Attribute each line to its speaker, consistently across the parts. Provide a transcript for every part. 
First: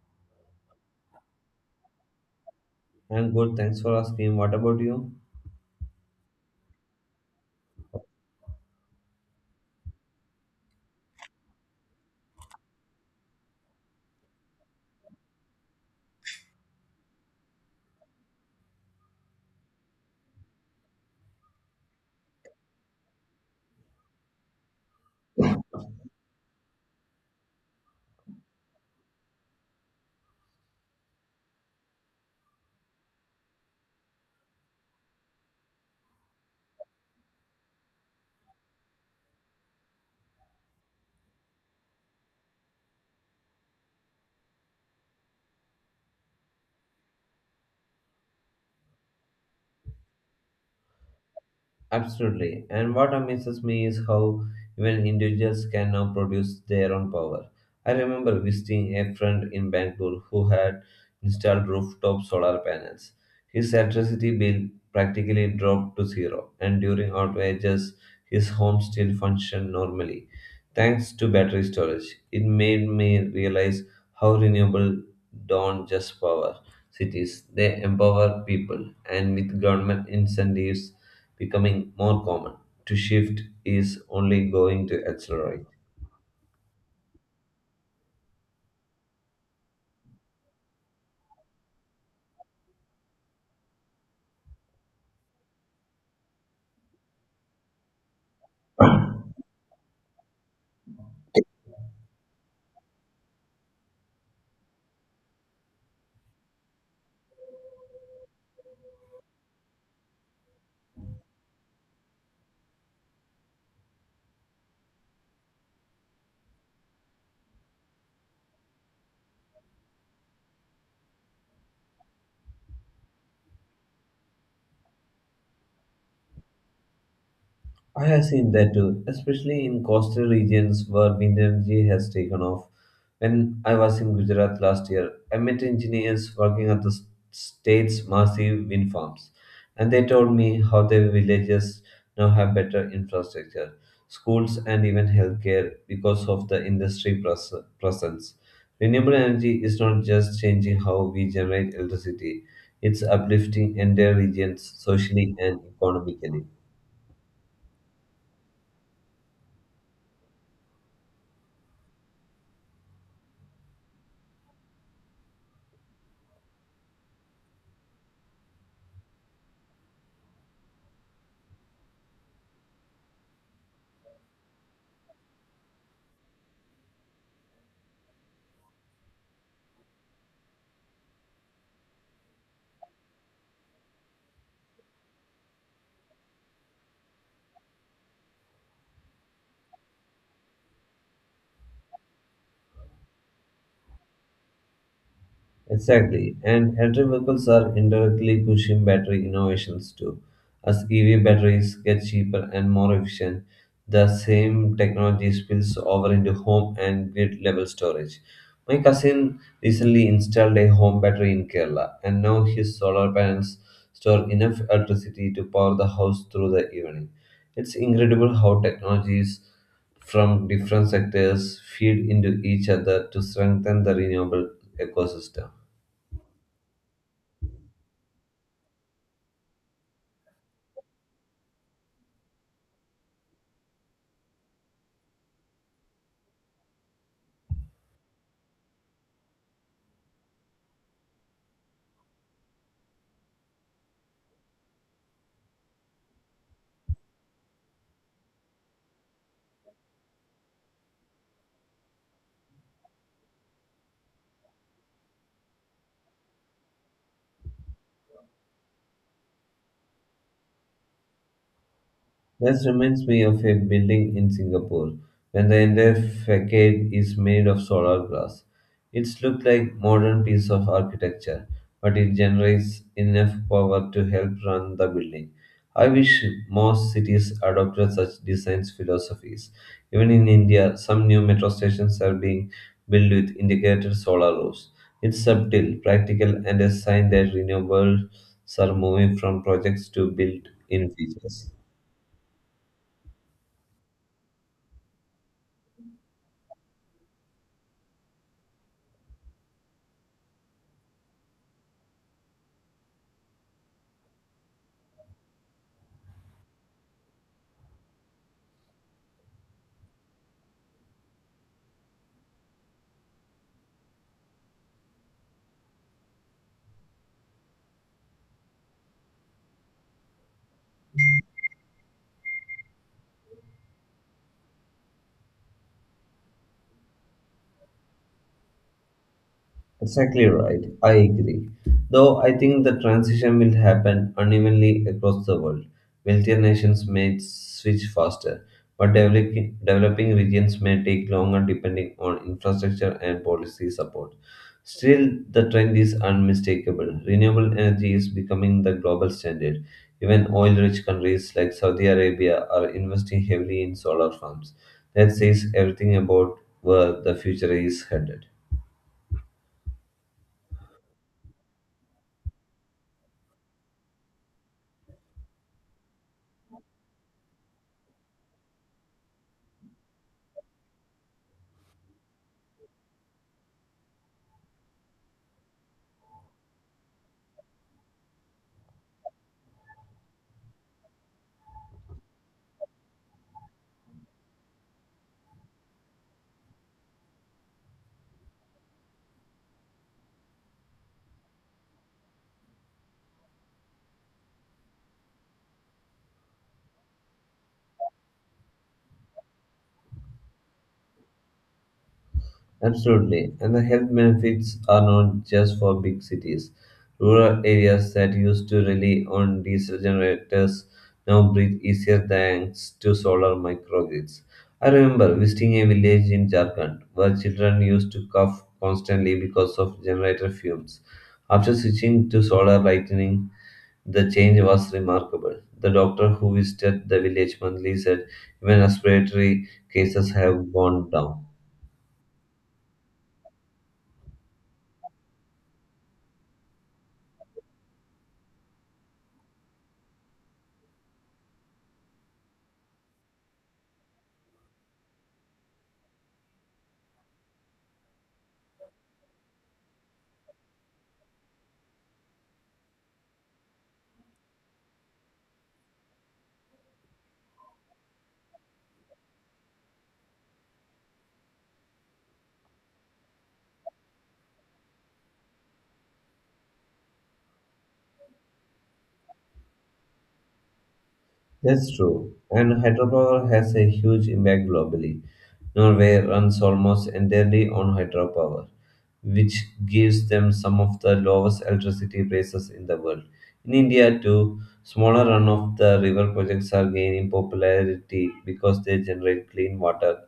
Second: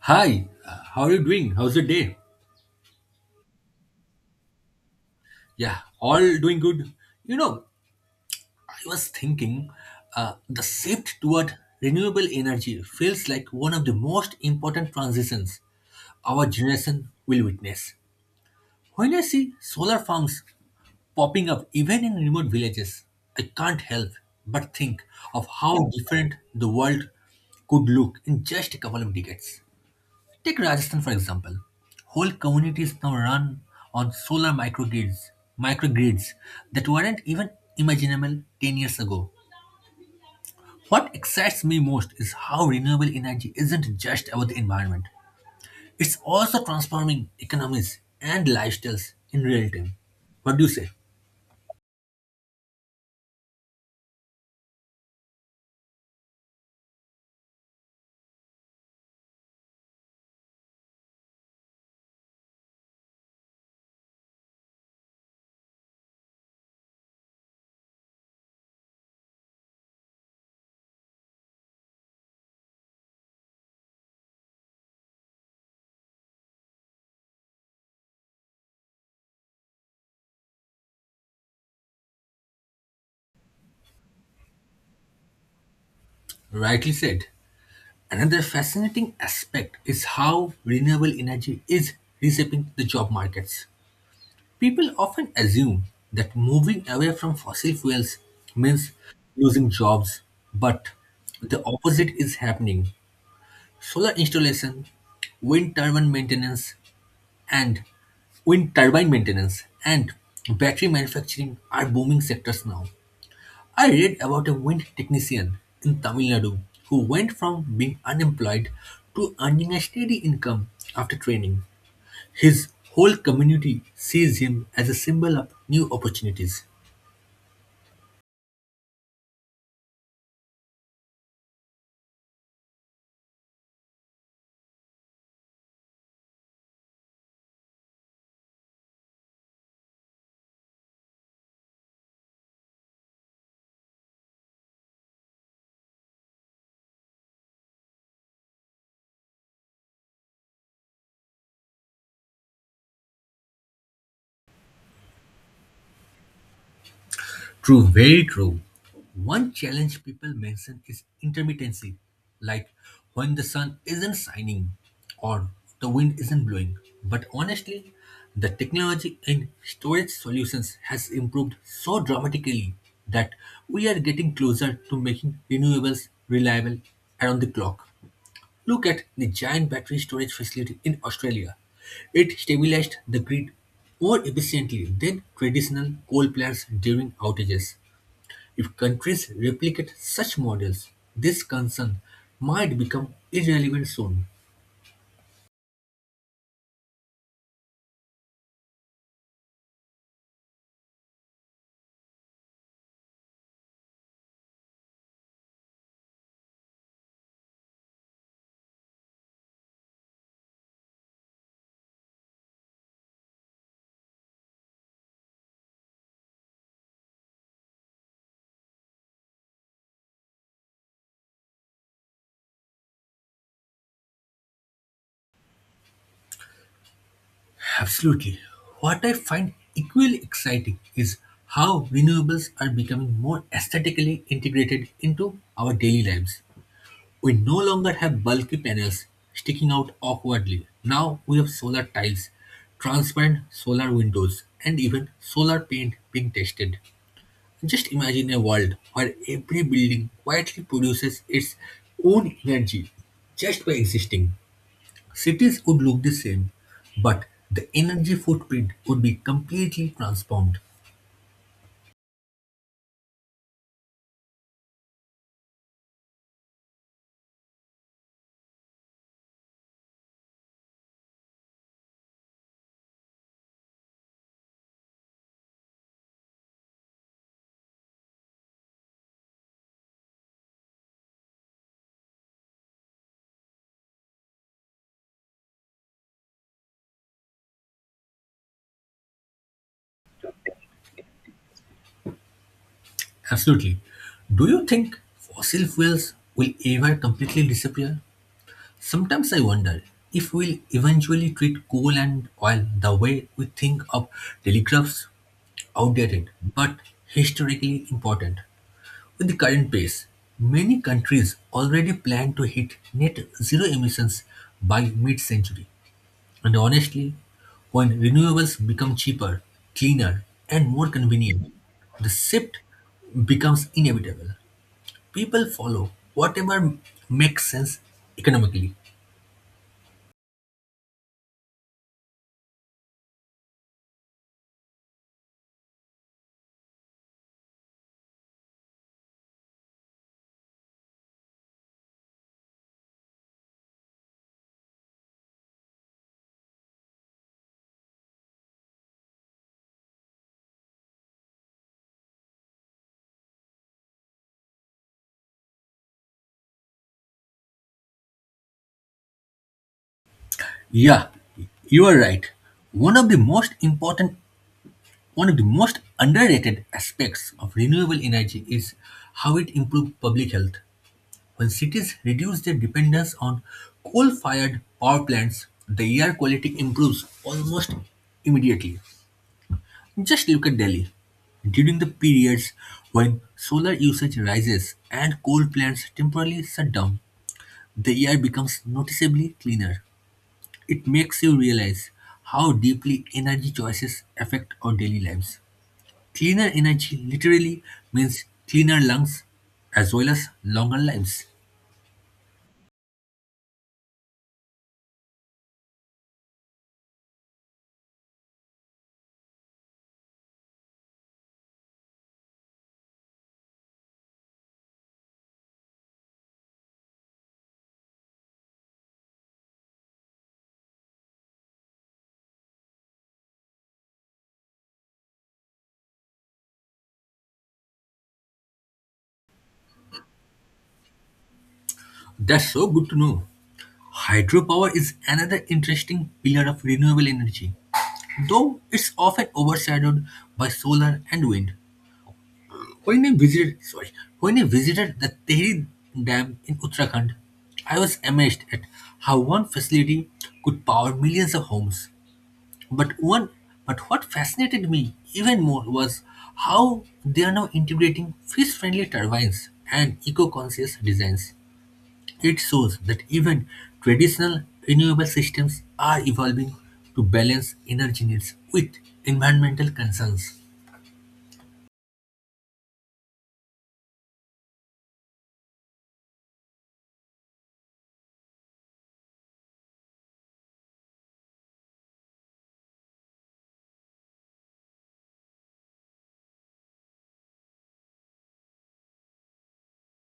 Speaker 1: Hi, how are you doing? How's the day?
Speaker 2: I'm good, thanks for asking. What about you?
Speaker 1: Yeah, all doing good. You know, I was thinking the shift toward renewable energy feels like one of the most important transitions our generation will witness. When I see solar farms popping up even in remote villages, I can't help but think of how different the world could look in just a couple of decades. Take Rajasthan for example. Whole communities now run on solar microgrids, microgrids that weren't even imaginable 10 years ago. What excites me most is how renewable energy isn't just about the environment. It's also transforming economies and lifestyles in real time. What do you say?
Speaker 2: Absolutely. And what amazes me is how even individuals can now produce their own power. I remember visiting a friend in Bangalore who had installed rooftop solar panels. His electricity bill practically dropped to zero, and during outages, his home still functioned normally, thanks to battery storage. It made me realize how renewable don't just power cities, they empower people, and with government incentives becoming more common. To shift is only going to accelerate.
Speaker 1: Rightly said. Another fascinating aspect is how renewable energy is reshaping the job markets. People often assume that moving away from fossil fuels means losing jobs, but the opposite is happening. Solar installation, wind turbine maintenance, and wind turbine maintenance and battery manufacturing are booming sectors now. I read about a wind technician in Tamil Nadu who went from being unemployed to earning a steady income after training. His whole community sees him as a symbol of new opportunities.
Speaker 2: I have seen that too, especially in coastal regions where wind energy has taken off. When I was in Gujarat last year, I met engineers working at state's massive wind farms, and they told me how their villages now have better infrastructure, schools, and even healthcare because of the industry presence. Renewable energy is not just changing how we generate electricity, it's uplifting entire regions socially and economically.
Speaker 1: True, very true. One challenge people mention is intermittency, like when the sun isn't shining or the wind isn't blowing. But honestly, the technology in storage solutions has improved so dramatically that we are getting closer to making renewables reliable around the clock. Look at the giant battery storage facility in Australia. It stabilized the grid more efficiently than traditional coal plants during outages. If countries replicate such models, this concern might become irrelevant soon.
Speaker 2: Exactly, and electric vehicles are indirectly pushing battery innovations too. As EV batteries get cheaper and more efficient, the same technology spills over into home and grid level storage. My cousin recently installed a home battery in Kerala, and now his solar panels store enough electricity to power the house through the evening. It's incredible how technologies from different sectors feed into each other to strengthen the renewable ecosystem.
Speaker 1: Absolutely. What I find equally exciting is how renewables are becoming more aesthetically integrated into our daily lives. We no longer have bulky panels sticking out awkwardly. Now we have solar tiles, transparent solar windows, and even solar paint being tested. Just imagine a world where every building quietly produces its own energy just by existing. Cities would look the same, but the energy footprint would be completely transformed.
Speaker 2: That reminds me of a building in Singapore when the entire facade is made of solar glass. It's looked like modern piece of architecture, but it generates enough power to help run the building. I wish more cities adopted such design philosophies. Even in India, some new metro stations are being built with integrated solar roofs. It's subtle, practical, and a sign that renewables are moving from projects to built-in features.
Speaker 1: Absolutely. Do you think fossil fuels will ever completely disappear? Sometimes I wonder if we'll eventually treat coal and oil the way we think of telegraphs, outdated but historically important. With the current pace, many countries already plan to hit net zero emissions by mid century. And honestly, when renewables become cheaper, cleaner, and more convenient, the shift becomes inevitable. People follow whatever makes sense economically.
Speaker 2: Exactly right. I agree. Though I think the transition will happen unevenly across the world. Wealthier nations may switch faster, but developing regions may take longer depending on infrastructure and policy support. Still, the trend is unmistakable. Renewable energy is becoming the global standard. Even oil rich countries like Saudi Arabia are investing heavily in solar farms. That says everything about where the future is headed.
Speaker 1: Yeah, you are right. One of the most important, One of the most underrated aspects of renewable energy is how it improves public health. When cities reduce their dependence on coal fired power plants, the air quality improves almost immediately. Just look at Delhi. During the periods when solar usage rises and coal plants temporarily shut down, the air becomes noticeably cleaner. It makes you realize how deeply energy choices affect our daily lives. Cleaner energy literally means cleaner lungs as well as longer lives.
Speaker 2: Absolutely. And the health benefits are not just for big cities. Rural areas that used to rely on diesel generators now breathe easier thanks to solar microgrids. I remember visiting a village in Jharkhand where children used to cough constantly because of generator fumes. After switching to solar lighting, the change was remarkable. The doctor who visited the village monthly said even respiratory cases have gone down.
Speaker 1: That's so good to know. Hydropower is another interesting pillar of renewable energy, though it's often overshadowed by solar and wind. When I visited, sorry, when I visited the Tehri Dam in Uttarakhand, I was amazed at how one facility could power millions of homes. But one, but what fascinated me even more was how they are now integrating fish-friendly turbines and eco-conscious designs. It shows that even traditional renewable systems are evolving to balance energy needs with environmental concerns.
Speaker 2: That's true. And hydropower has a huge impact globally. Norway runs almost entirely on hydropower, which gives them some of the lowest electricity prices in the world. In India, too, smaller run of the river projects are gaining popularity because they generate clean water,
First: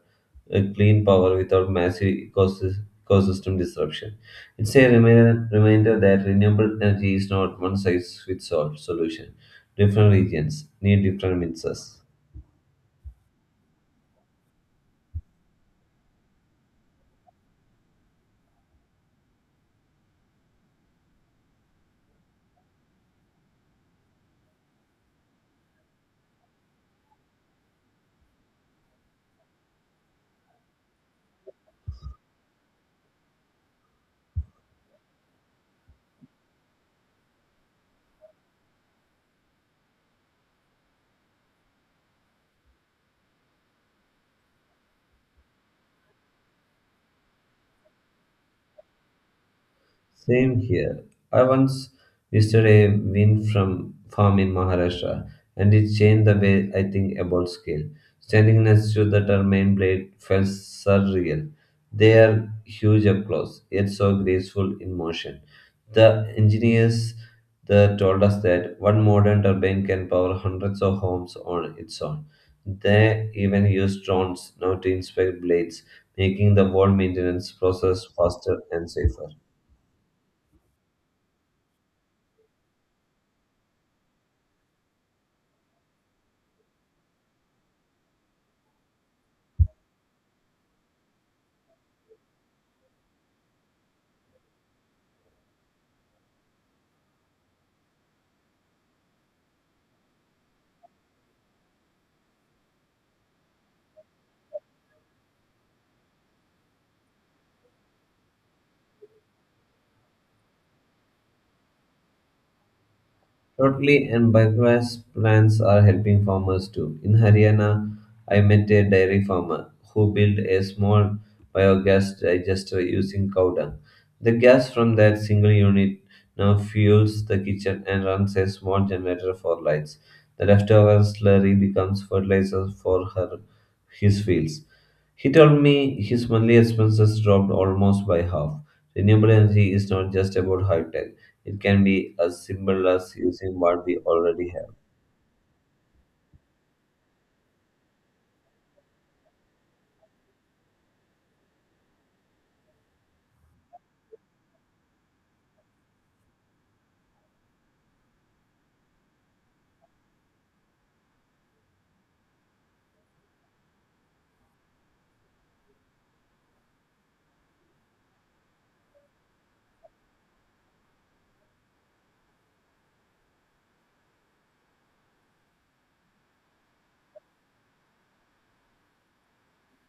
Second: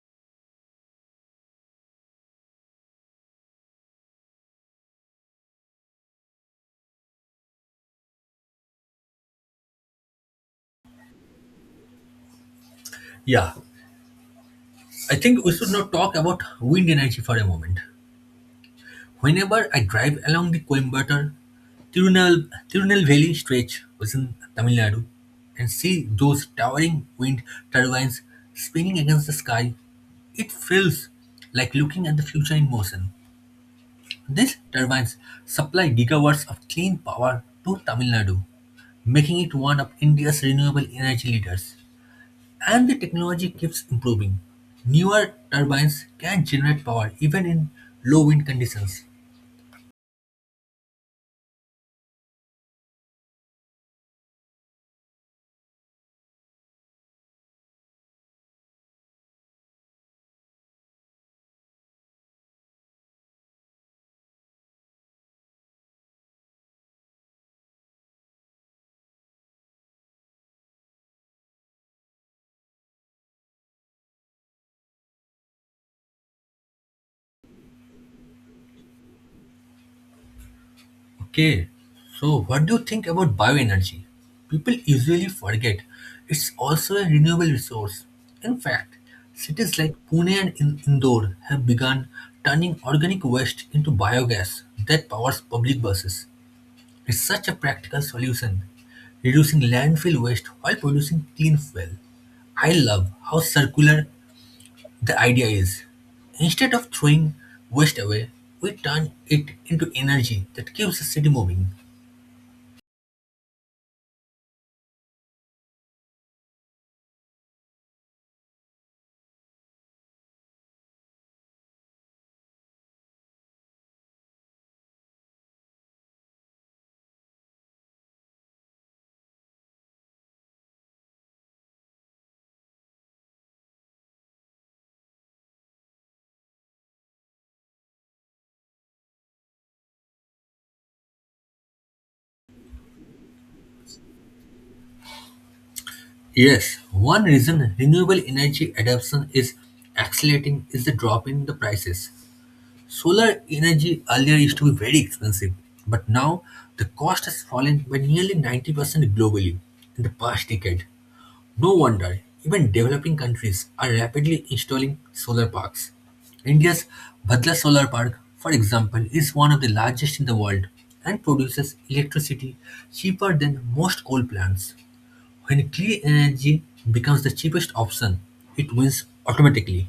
Speaker 2: clean power without massive ecosystem disruption. It's a reminder that renewable energy is not one size fits all solution. Different regions need different mixes.
Speaker 1: Yeah, I think we should now talk about wind energy for a moment. Whenever I drive along the Coimbatore Tirunelveli stretch within Tamil Nadu and see those towering wind turbines swinging against the sky, it feels like looking at the future in motion. These turbines supply gigawatts of clean power to Tamil Nadu, making it one of India's renewable energy leaders. And the technology keeps improving. Newer turbines can generate power even in low wind conditions.
Speaker 2: Same here. I once visited a wind from farm in Maharashtra, and it changed the way I think about scale. Standing next to the turbine blade felt surreal. They are huge up close, yet so graceful in motion. The engineers there told us that one modern turbine can power hundreds of homes on its own. They even use drones now to inspect blades, making the wall maintenance process faster and safer.
Speaker 1: Okay, so what do you think about bioenergy? People usually forget it's also a renewable resource. In fact, cities like Pune and Indore have begun turning organic waste into biogas that powers public buses. It's such a practical solution, reducing landfill waste while producing clean fuel. I love how circular the idea is. Instead of throwing waste away, we turn it into energy that keeps the city moving.
Speaker 2: Totally, and biogas plants are helping farmers too. In Haryana, I met a dairy farmer who built a small biogas digester using cow dung. The gas from that single unit now fuels the kitchen and runs a small generator for lights. The leftover slurry becomes fertilizer for her his fields. He told me his monthly expenses dropped almost by half. Renewable energy is not just about high tech, it can be as simple as using what we already have.
Speaker 1: Yes, one reason renewable energy adoption is accelerating is the drop in the prices. Solar energy earlier used to be very expensive, but now the cost has fallen by nearly 90% globally in the past decade. No wonder even developing countries are rapidly installing solar parks. India's Bhadla Solar Park, for example, is one of the largest in the world and produces electricity cheaper than most coal plants. When clean energy becomes the cheapest option, it wins automatically.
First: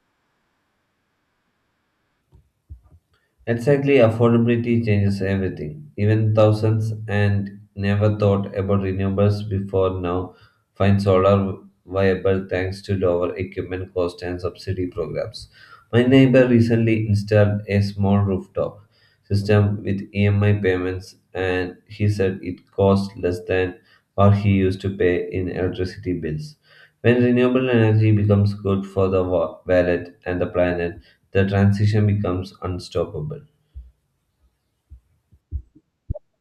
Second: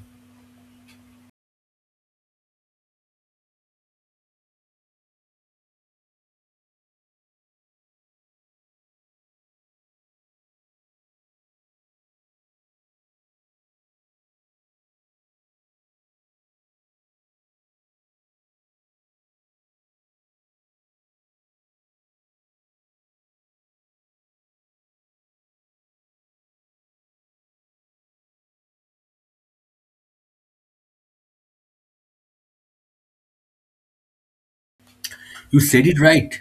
Speaker 2: Exactly, affordability changes everything. Even thousands and never thought about renewables before now find solar viable thanks to lower equipment cost and subsidy programs. My neighbor recently installed a small rooftop system with EMI payments, and he said it cost less than what he used to pay in electricity bills. When renewable energy becomes good for the wallet and the planet, the transition becomes unstoppable.
Speaker 1: You said it right.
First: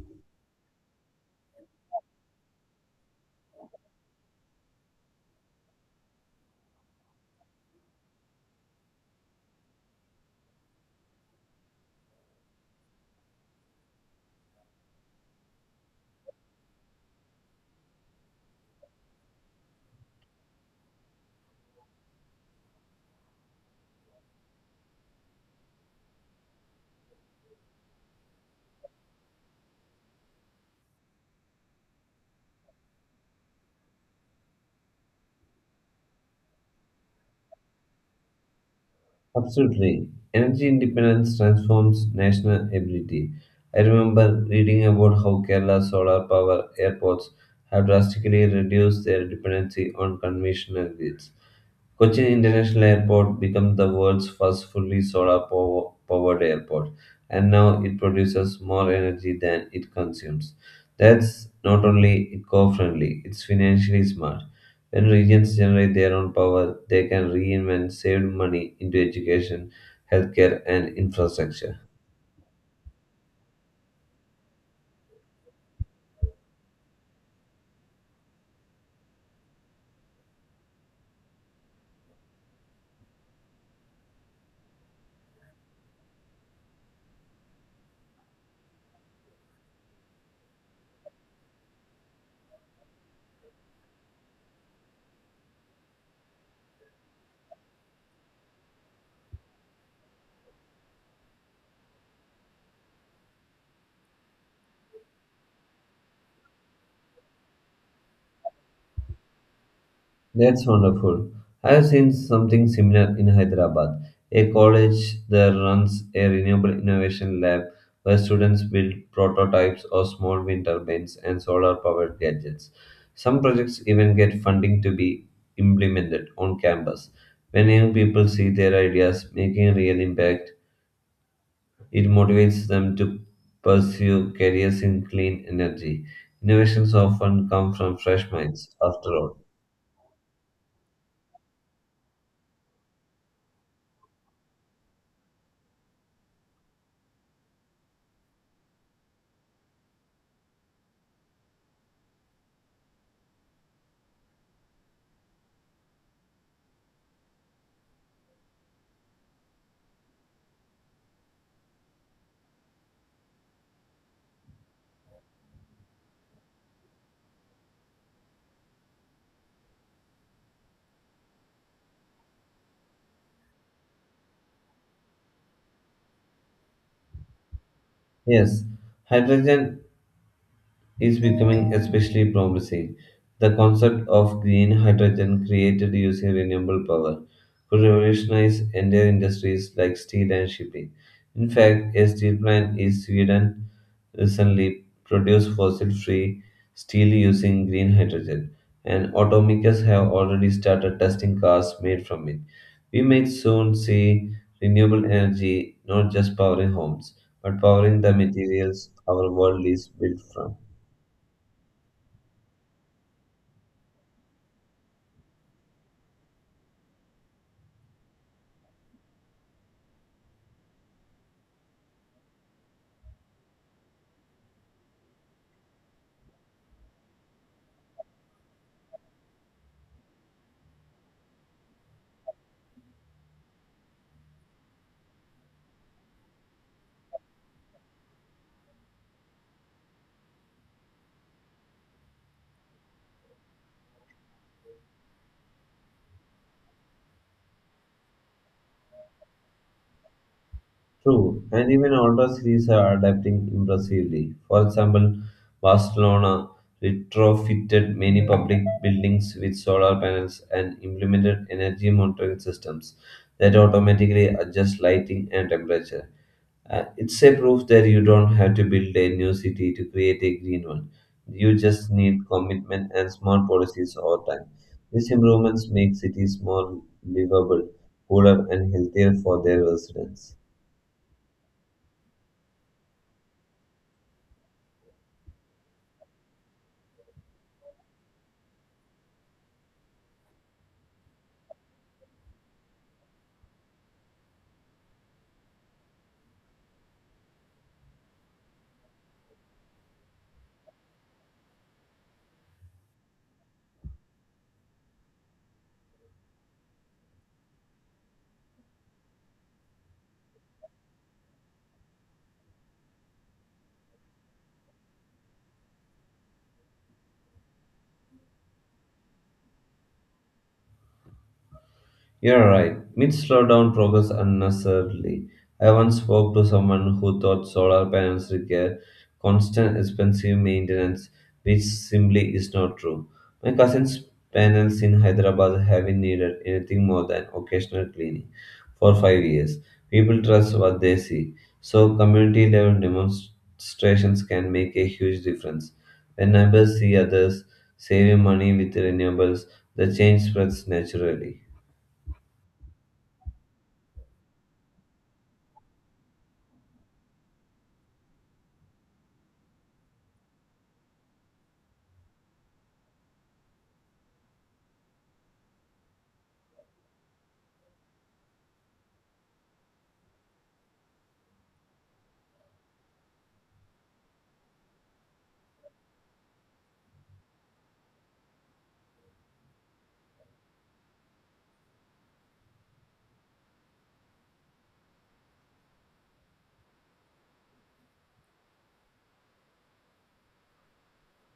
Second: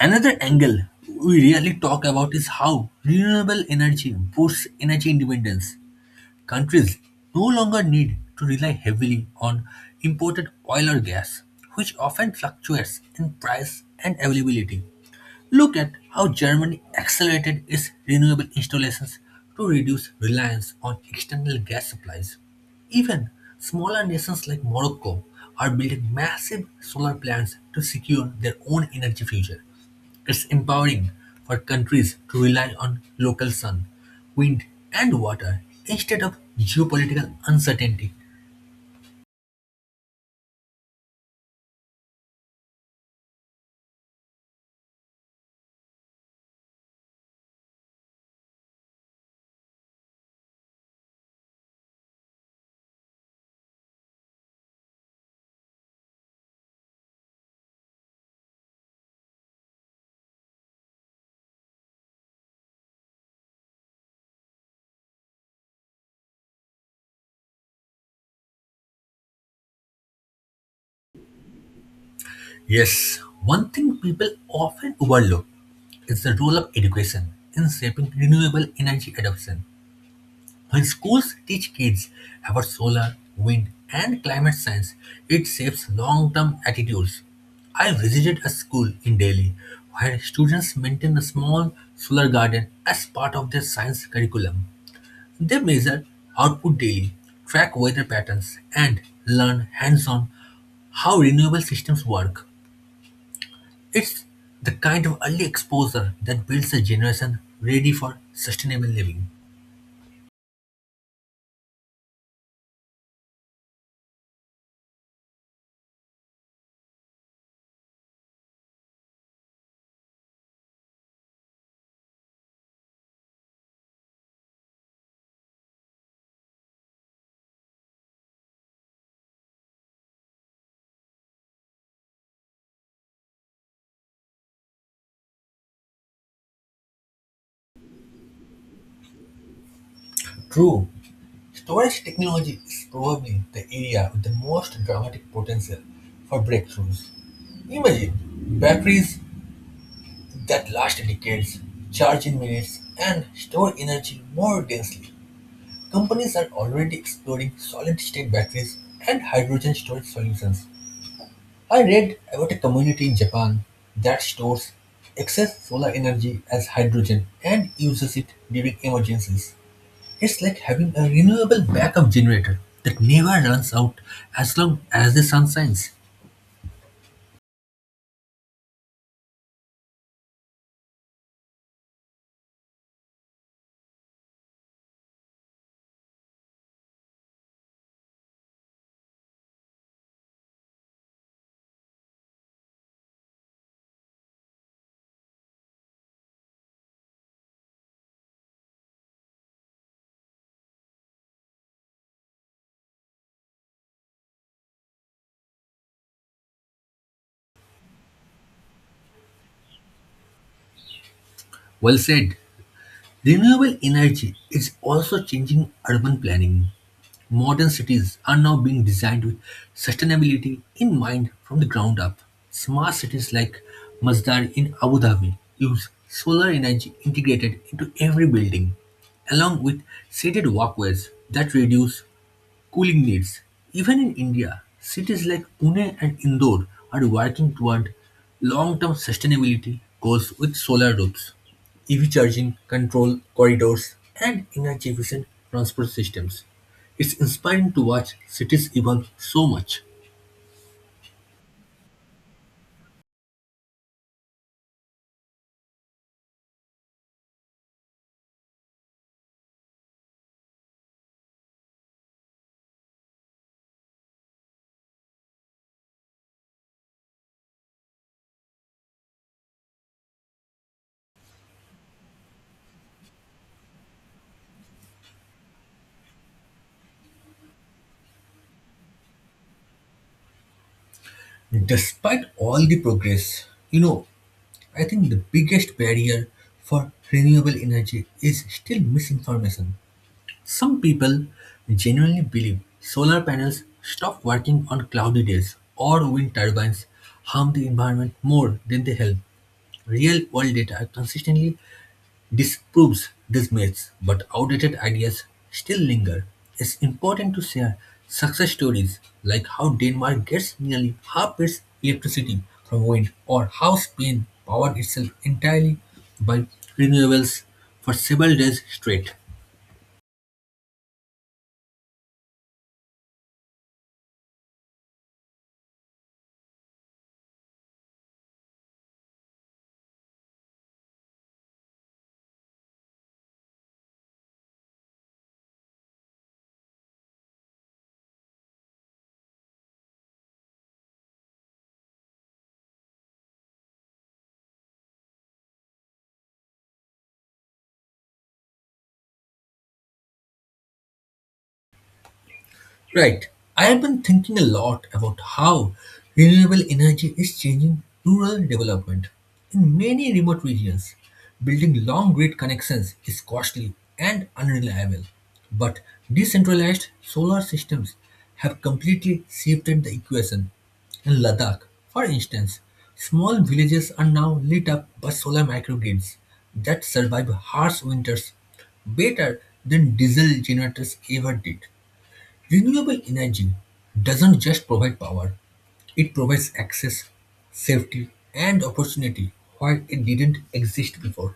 Speaker 1: Another angle we rarely talk about is how renewable energy boosts energy independence. Countries no longer need to rely heavily on imported oil or gas, which often fluctuates in price and availability. Look at how Germany accelerated its renewable installations to reduce reliance on external gas supplies. Even smaller nations like Morocco are building massive solar plants to secure their own energy future. It's empowering for countries to rely on local sun, wind, and water instead of geopolitical uncertainty.
Speaker 2: Absolutely. Energy independence transforms national ability. I remember reading about how Kerala's solar power airports have drastically reduced their dependency on conventional grids. Cochin International Airport became the world's first fully solar powered airport, and now it produces more energy than it consumes. That's not only eco friendly, it's financially smart. When regions generate their own power, they can reinvest saved money into education, healthcare, and infrastructure.
Speaker 1: Yes, one thing people often overlook is the role of education in shaping renewable energy adoption. When schools teach kids about solar, wind, and climate science, it shapes long term attitudes. I visited a school in Delhi where students maintain a small solar garden as part of their science curriculum. They measure output daily, track weather patterns, and learn hands on how renewable systems work. It's the kind of early exposure that builds a generation ready for sustainable living.
Speaker 2: That's wonderful. I have seen something similar in Hyderabad, a college that runs a renewable innovation lab where students build prototypes of small wind turbines and solar powered gadgets. Some projects even get funding to be implemented on campus. When young people see their ideas making a real impact, it motivates them to pursue careers in clean energy. Innovations often come from fresh minds, after all.
Speaker 1: True. Storage technology is probably the area with the most dramatic potential for breakthroughs. Imagine batteries that last decades, charge in minutes, and store energy more densely. Companies are already exploring solid state batteries and hydrogen storage solutions. I read about a community in Japan that stores excess solar energy as hydrogen and uses it during emergencies. It's like having a renewable backup generator that never runs out as long as the sun shines.
Speaker 2: Yes, hydrogen is becoming especially promising. The concept of green hydrogen created using renewable power could revolutionize entire industries like steel and shipping. In fact, a steel plant in Sweden recently produced fossil free steel using green hydrogen, and automakers have already started testing cars made from it. We may soon see renewable energy not just powering homes, but powering the materials our world is built from.
Speaker 1: Well said. Renewable energy is also changing urban planning. Modern cities are now being designed with sustainability in mind from the ground up. Smart cities like Masdar in Abu Dhabi use solar energy integrated into every building, along with shaded walkways that reduce cooling needs. Even in India, cities like Pune and Indore are working toward long-term sustainability goals with solar roofs, EV charging control corridors, and energy-efficient transport systems. It's inspiring to watch cities evolve so much.
Speaker 2: True, and even older cities are adapting impressively. For example, Barcelona retrofitted many public buildings with solar panels and implemented energy monitoring systems that automatically adjust lighting and temperature. It's a proof that you don't have to build a new city to create a green one. You just need commitment and smart policies over time. These improvements make cities more livable, cooler, and healthier for their residents.
Speaker 1: Despite all the progress, you know, I think the biggest barrier for renewable energy is still misinformation. Some people genuinely believe solar panels stop working on cloudy days or wind turbines harm the environment more than they help. Real world data consistently disproves these myths, but outdated ideas still linger. It's important to share success stories like how Denmark gets nearly half its electricity from wind or how Spain powered itself entirely by renewables for several days straight.
Speaker 2: You're right. Myths slow down progress unnecessarily. I once spoke to someone who thought solar panels require constant expensive maintenance, which simply is not true. My cousin's panels in Hyderabad haven't needed anything more than occasional cleaning for 5 years. People trust what they see, so community level demonstrations can make a huge difference. When neighbors see others saving money with renewables, the change spreads naturally.
Speaker 1: Right. I have been thinking a lot about how renewable energy is changing rural development. In many remote regions, building long grid connections is costly and unreliable. But decentralized solar systems have completely shifted the equation. In Ladakh, for instance, small villages are now lit up by solar microgrids that survive harsh winters better than diesel generators ever did. Renewable energy doesn't just provide power, it provides access, safety, and opportunity where it didn't exist before.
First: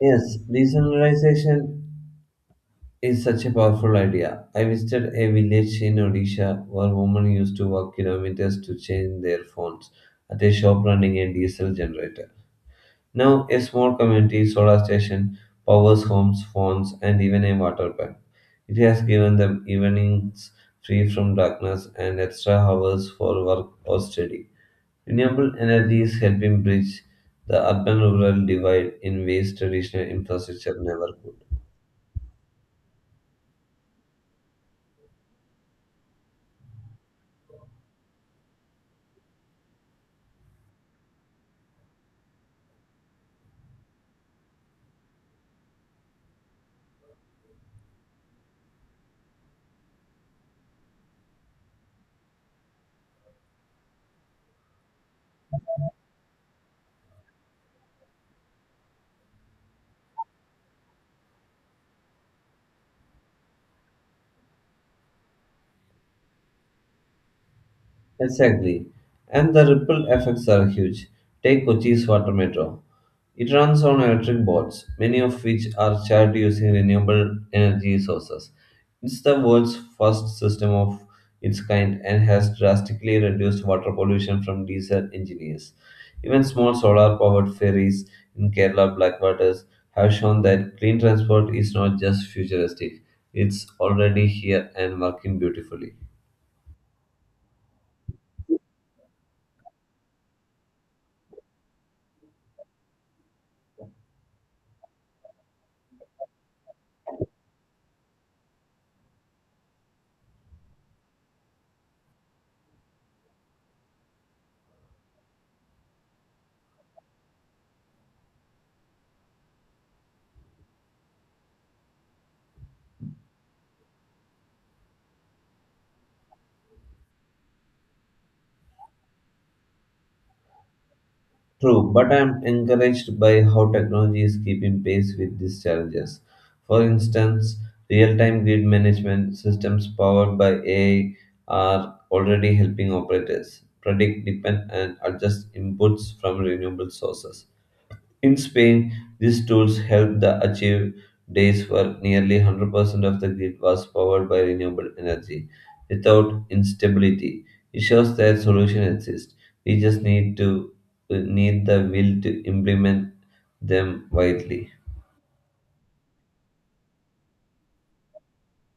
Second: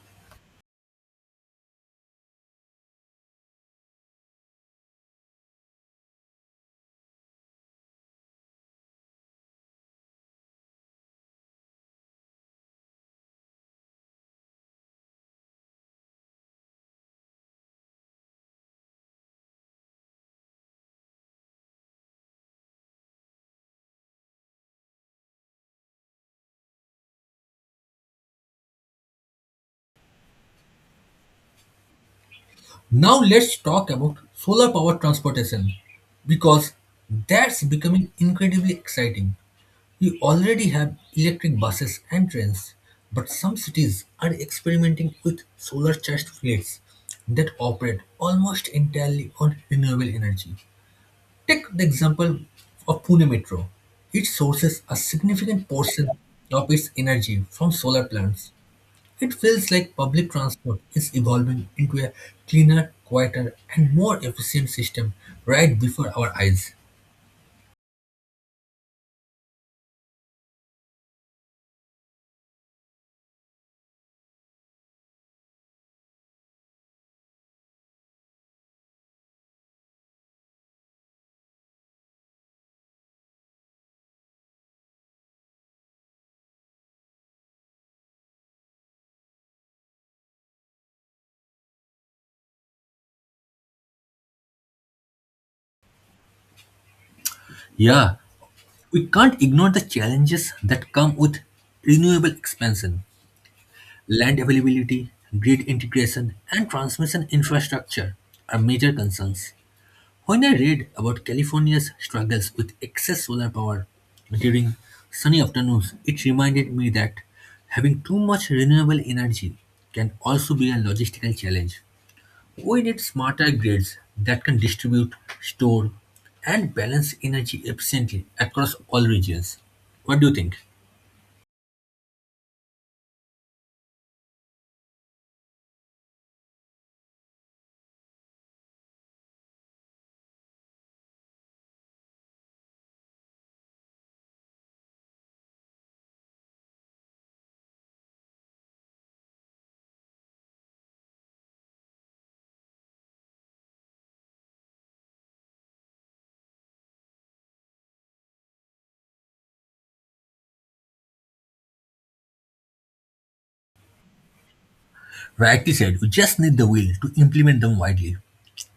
Speaker 2: Yes, decentralization is such a powerful idea. I visited a village in Odisha where women used to walk kilometers to change their phones at a shop running a diesel generator. Now, a small community solar station powers homes, phones, and even a water pump. It has given them evenings free from darkness and extra hours for work or study. Renewable energy is helping bridge the urban rural divide in ways traditional infrastructure never could.
Speaker 1: Now let's talk about solar power transportation because that's becoming incredibly exciting. We already have electric buses and trains, but some cities are experimenting with solar charged fleets that operate almost entirely on renewable energy. Take the example of Pune Metro. It sources a significant portion of its energy from solar plants. It feels like public transport is evolving into a cleaner, quieter, and more efficient system right before our eyes.
Speaker 2: Exactly. And the ripple effects are huge. Take Kochi's water metro. It runs on electric boats, many of which are charged using renewable energy sources. It's the world's first system of its kind and has drastically reduced water pollution from diesel engines. Even small solar powered ferries in Kerala Blackwaters have shown that clean transport is not just futuristic, it's already here and working beautifully.
Speaker 1: Yeah, we can't ignore the challenges that come with renewable expansion. Land availability, grid integration, and transmission infrastructure are major concerns. When I read about California's struggles with excess solar power during sunny afternoons, it reminded me that having too much renewable energy can also be a logistical challenge. We need smarter grids that can distribute, store, and balance energy efficiently across all regions. What do you think?
Speaker 2: True, but I am encouraged by how technology is keeping pace with these challenges. For instance, real time grid management systems powered by AI are already helping operators predict, depend, and adjust inputs from renewable sources. In Spain, these tools helped the achieve days where nearly 100% of the grid was powered by renewable energy without instability. It shows that solution exists. We just need to need the will to implement them widely.
Speaker 1: Rightly said, we just need the will to implement them widely.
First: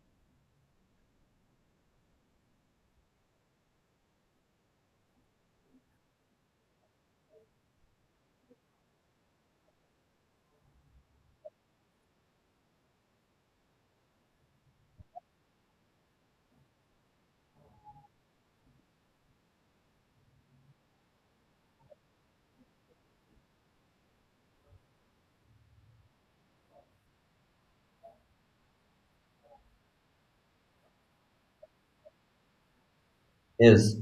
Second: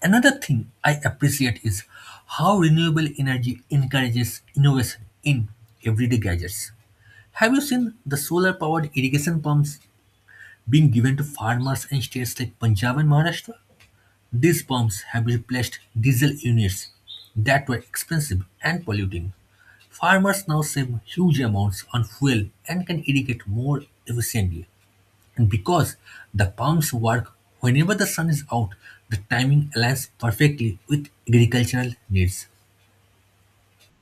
Speaker 1: Another thing I appreciate is how renewable energy encourages innovation in everyday gadgets. Have you seen the solar powered irrigation pumps being given to farmers in states like Punjab and Maharashtra? These pumps have replaced diesel units that were expensive and polluting. Farmers now save huge amounts on fuel and can irrigate more efficiently. And because the pumps work whenever the sun is out, the timing aligns perfectly with agricultural needs.
Speaker 2: Yes,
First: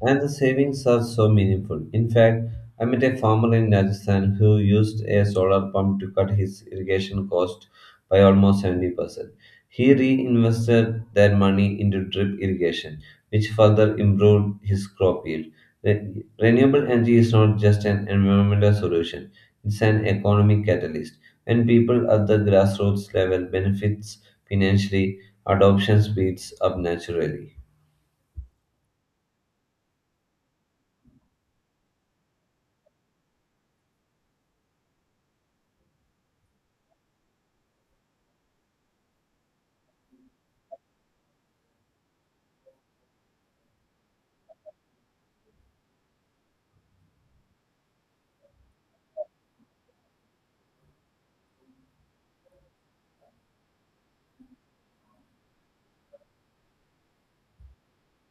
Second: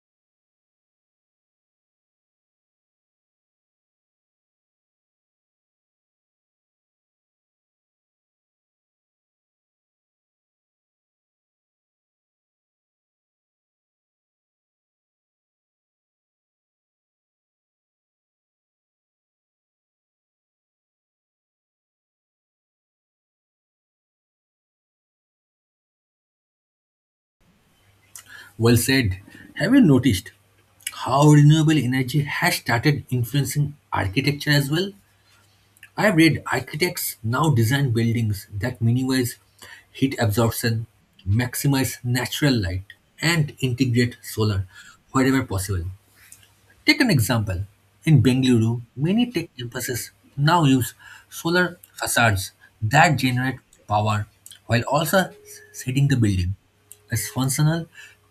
Speaker 2: and the savings are so meaningful. In fact, I met a farmer in Rajasthan who used a solar pump to cut his irrigation cost by almost 70%. He reinvested that money into drip irrigation, which further improved his crop yield. Renewable energy is not just an environmental solution, it's an economic catalyst. When people at the grassroots level benefits financially, adoption speeds up naturally.
Speaker 1: Well said. Have you noticed how renewable energy has started influencing architecture as well? I've read architects now design buildings that minimize heat absorption, maximize natural light, and integrate solar wherever possible. Take an example. In Bengaluru, many tech campuses now use solar facades that generate power while also shading the building. It's functional,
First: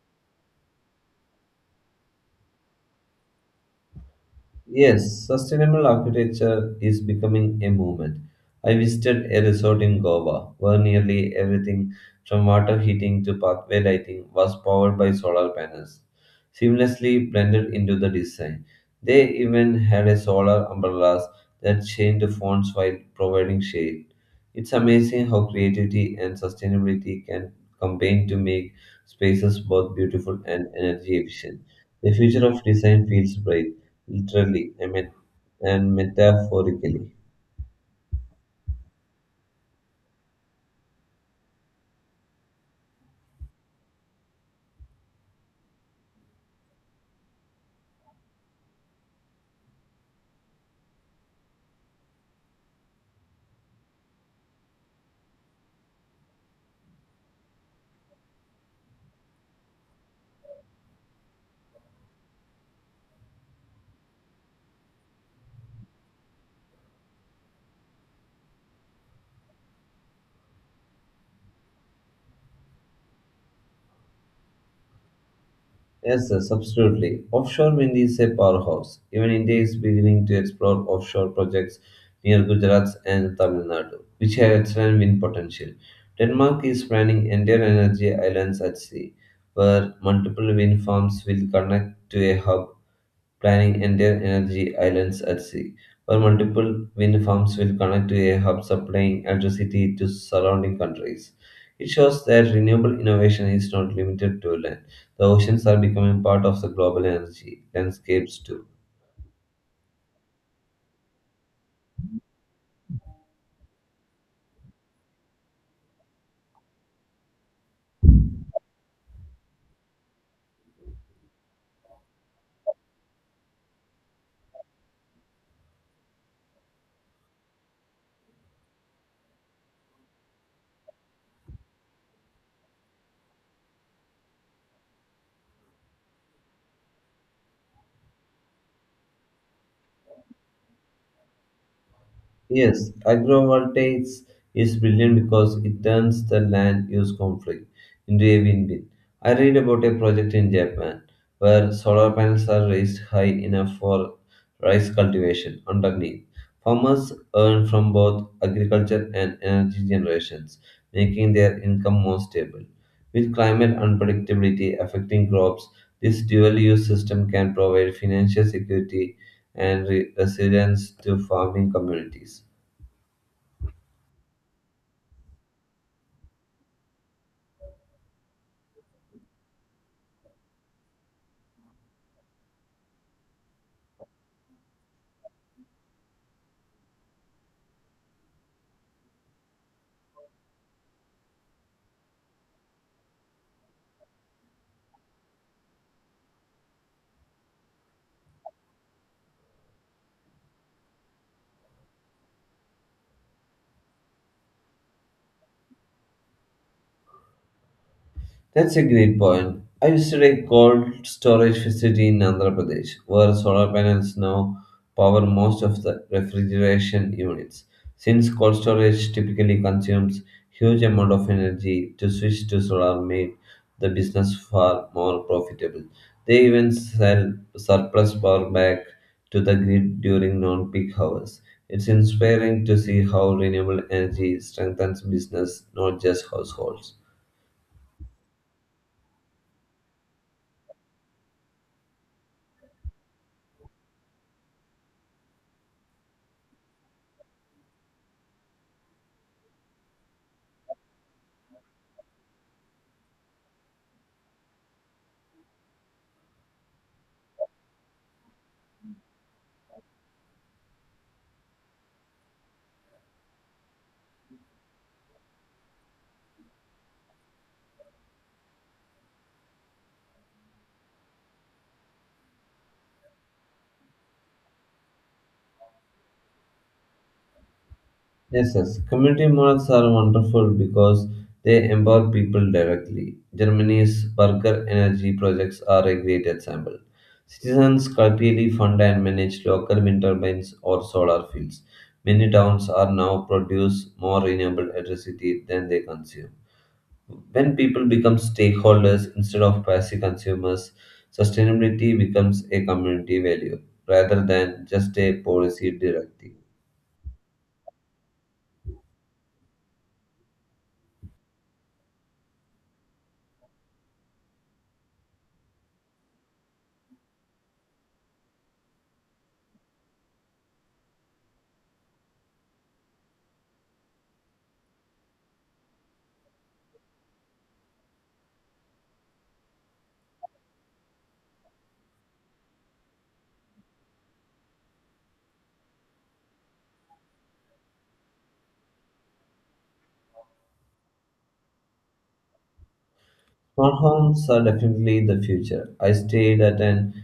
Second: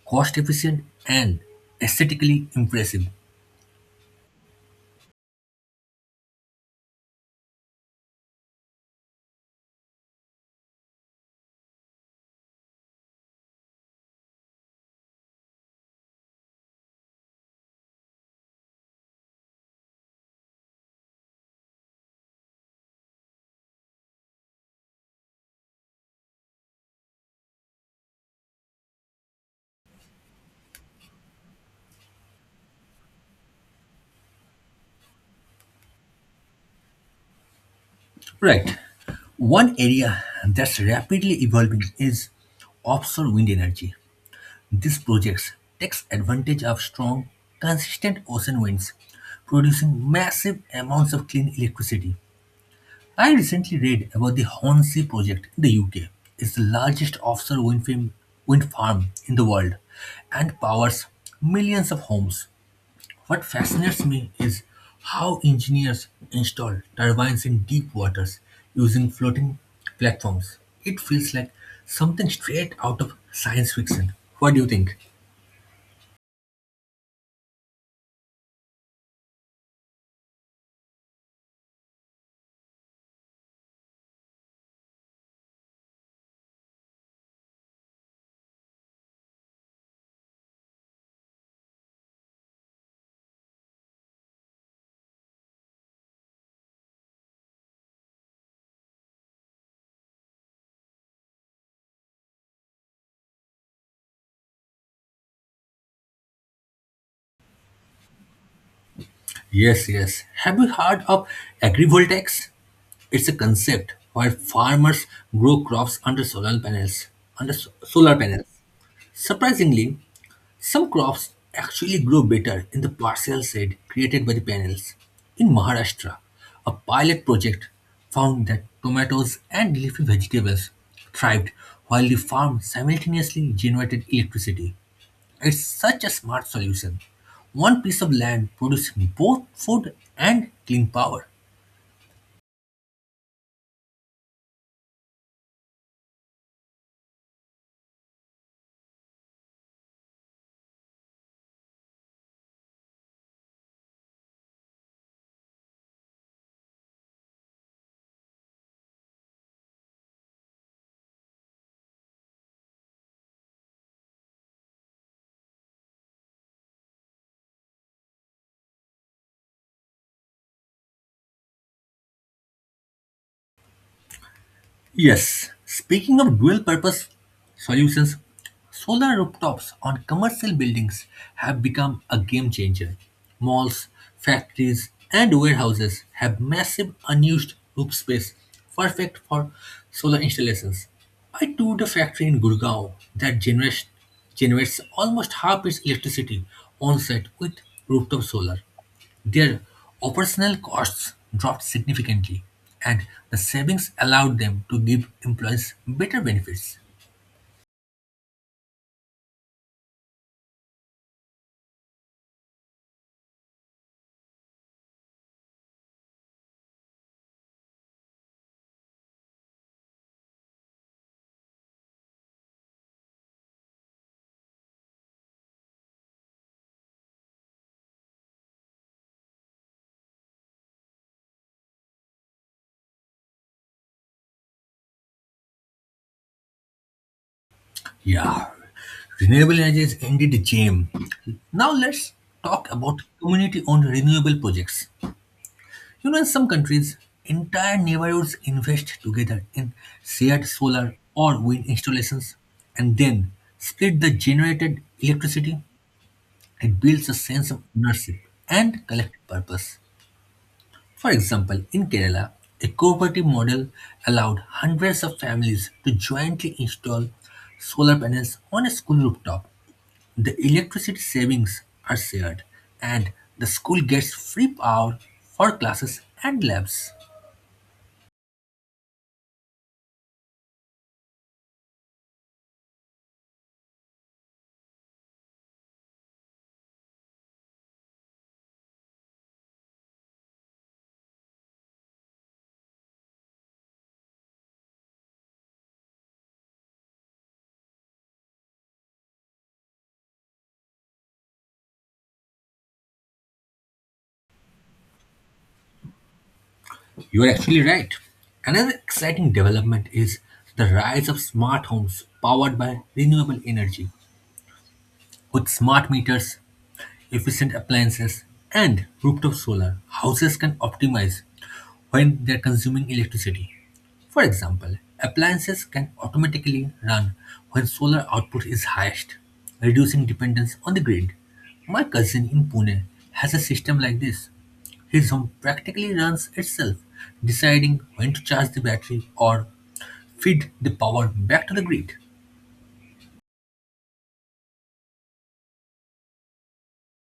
Speaker 1: cost efficient, and aesthetically impressive.
Speaker 2: Yes, sustainable architecture is becoming a movement. I visited a resort in Goa where nearly everything from water heating to pathway lighting was powered by solar panels, seamlessly blended into the design. They even had a solar umbrellas that changed fonts while providing shade. It's amazing how creativity and sustainability can combine to make spaces both beautiful and energy efficient. The future of design feels bright literally I mean, and metaphorically.
Speaker 1: Right. One area that's rapidly evolving is offshore wind energy. These projects takes advantage of strong, consistent ocean winds, producing massive amounts of clean electricity. I recently read about the Hornsea project in the UK. It's the largest offshore wind farm, in the world and powers millions of homes. What fascinates me is how engineers install turbines in deep waters using floating platforms. It feels like something straight out of science fiction. What do you think?
Speaker 2: Yes, Absolutely. Offshore wind is a powerhouse. Even India is beginning to explore offshore projects near Gujarat and Tamil Nadu, which have excellent wind potential. Denmark is planning entire energy islands at sea, where multiple wind farms will connect to a hub planning entire energy islands at sea, where multiple wind farms will connect to a hub supplying electricity to surrounding countries. It shows that renewable innovation is not limited to land. The oceans are becoming part of the global energy landscapes too.
Speaker 1: Yes, yes, have you heard of agrivoltaics? It's a concept where farmers grow crops under solar panels. Solar panels. Surprisingly, some crops actually grow better in the partial shade created by the panels. In Maharashtra, a pilot project found that tomatoes and leafy vegetables thrived while the farm simultaneously generated electricity. It's such a smart solution. One piece of land produced both food and clean power.
Speaker 2: Yes, agrivoltaics is brilliant because it turns the land use conflict into a win-win. I read about a project in Japan where solar panels are raised high enough for rice cultivation underneath. Farmers earn from both agriculture and energy generations, making their income more stable. With climate unpredictability affecting crops, this dual-use system can provide financial security and resilience to farming communities.
Speaker 1: Yes, speaking of dual purpose solutions, solar rooftops on commercial buildings have become a game changer. Malls, factories, and warehouses have massive unused roof space perfect for solar installations. I toured a factory in Gurgaon that generates almost half its electricity on site with rooftop solar. Their operational costs dropped significantly, and the savings allowed them to give employees better benefits.
Speaker 2: That's a great point. I visited a cold storage facility in Andhra Pradesh where solar panels now power most of the refrigeration units. Since cold storage typically consumes huge amount of energy to switch to solar made the business far more profitable. They even sell surplus power back to the grid during non-peak hours. It's inspiring to see how renewable energy strengthens business, not just households.
Speaker 1: Yeah, renewable energy is indeed a gem. Now let's talk about community-owned renewable projects. You know, in some countries, entire neighborhoods invest together in shared solar or wind installations and then split the generated electricity. It builds a sense of ownership and collective purpose. For example, in Kerala, a cooperative model allowed hundreds of families to jointly install solar panels on a school rooftop. The electricity savings are shared, and the school gets free power for classes and labs.
Speaker 2: Yes. Community malls are wonderful because they empower people directly. Germany's Burger Energy projects are a great example. Citizens collectively fund and manage local wind turbines or solar fields. Many towns are now produce more renewable electricity than they consume. When people become stakeholders instead of passive consumers, sustainability becomes a community value rather than just a policy directive.
Speaker 1: You are actually right. Another exciting development is the rise of smart homes powered by renewable energy. With smart meters, efficient appliances, and rooftop solar, houses can optimize when they're consuming electricity. For example, appliances can automatically run when solar output is highest, reducing dependence on the grid. My cousin in Pune has a system like this. His home practically runs itself, deciding when to charge the battery or feed the power back to the grid.
Speaker 2: Smart homes are definitely the future. I stayed at an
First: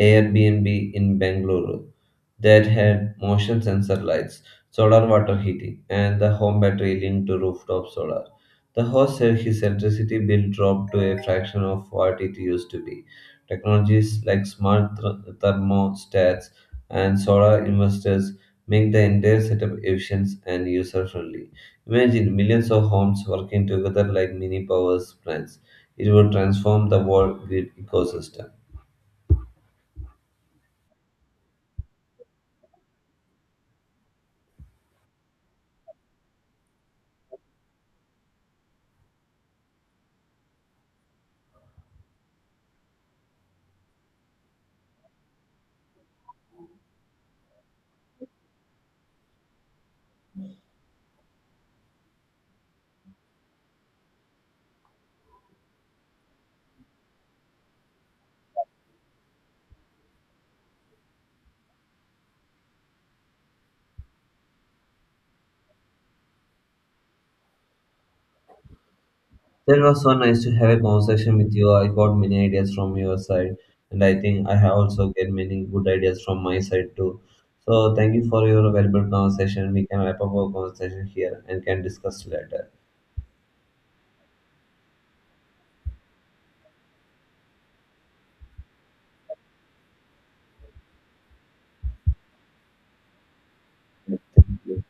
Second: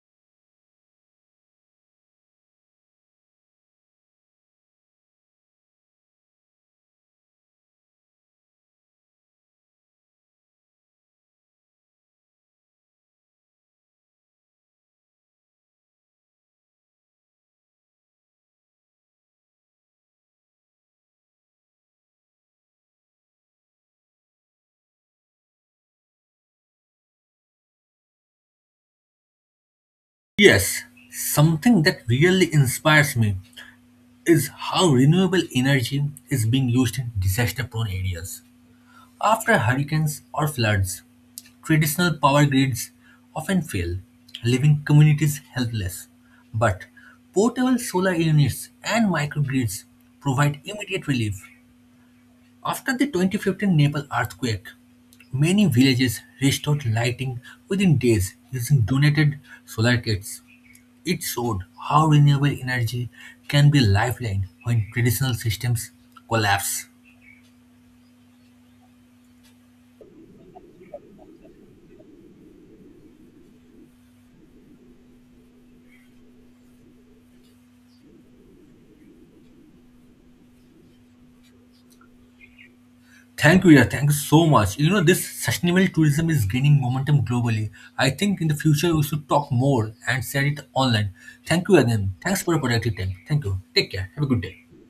Speaker 2: Airbnb in Bangalore that had motion sensor lights, solar water heating, and the home battery linked to rooftop solar. The host said his electricity bill dropped to a fraction of what it used to be. Technologies like smart thermostats and solar inverters make the entire setup efficient and user friendly. Imagine millions of homes working together like mini power plants. It would transform the world grid ecosystem.
Speaker 1: Yes, something that really inspires me is how renewable energy is being used in disaster prone areas. After hurricanes or floods, traditional power grids often fail, leaving communities helpless. But portable solar units and microgrids provide immediate relief. After the 2015 Nepal earthquake, many villages restored lighting within days using donated solar kits. It showed how renewable energy can be a lifeline when traditional systems collapse.
Speaker 2: That was so nice to have a conversation with you. I got many ideas from your side, and I think I have also get many good ideas from my side too. So thank you for your valuable conversation. We can wrap up our conversation here and can discuss later.
Speaker 1: Thank you, yeah, thank you so much. You know, this sustainable tourism is gaining momentum globally. I think in the future we should talk more and share it online. Thank you again. Thanks for your productive time. Thank you. Take care. Have a good day.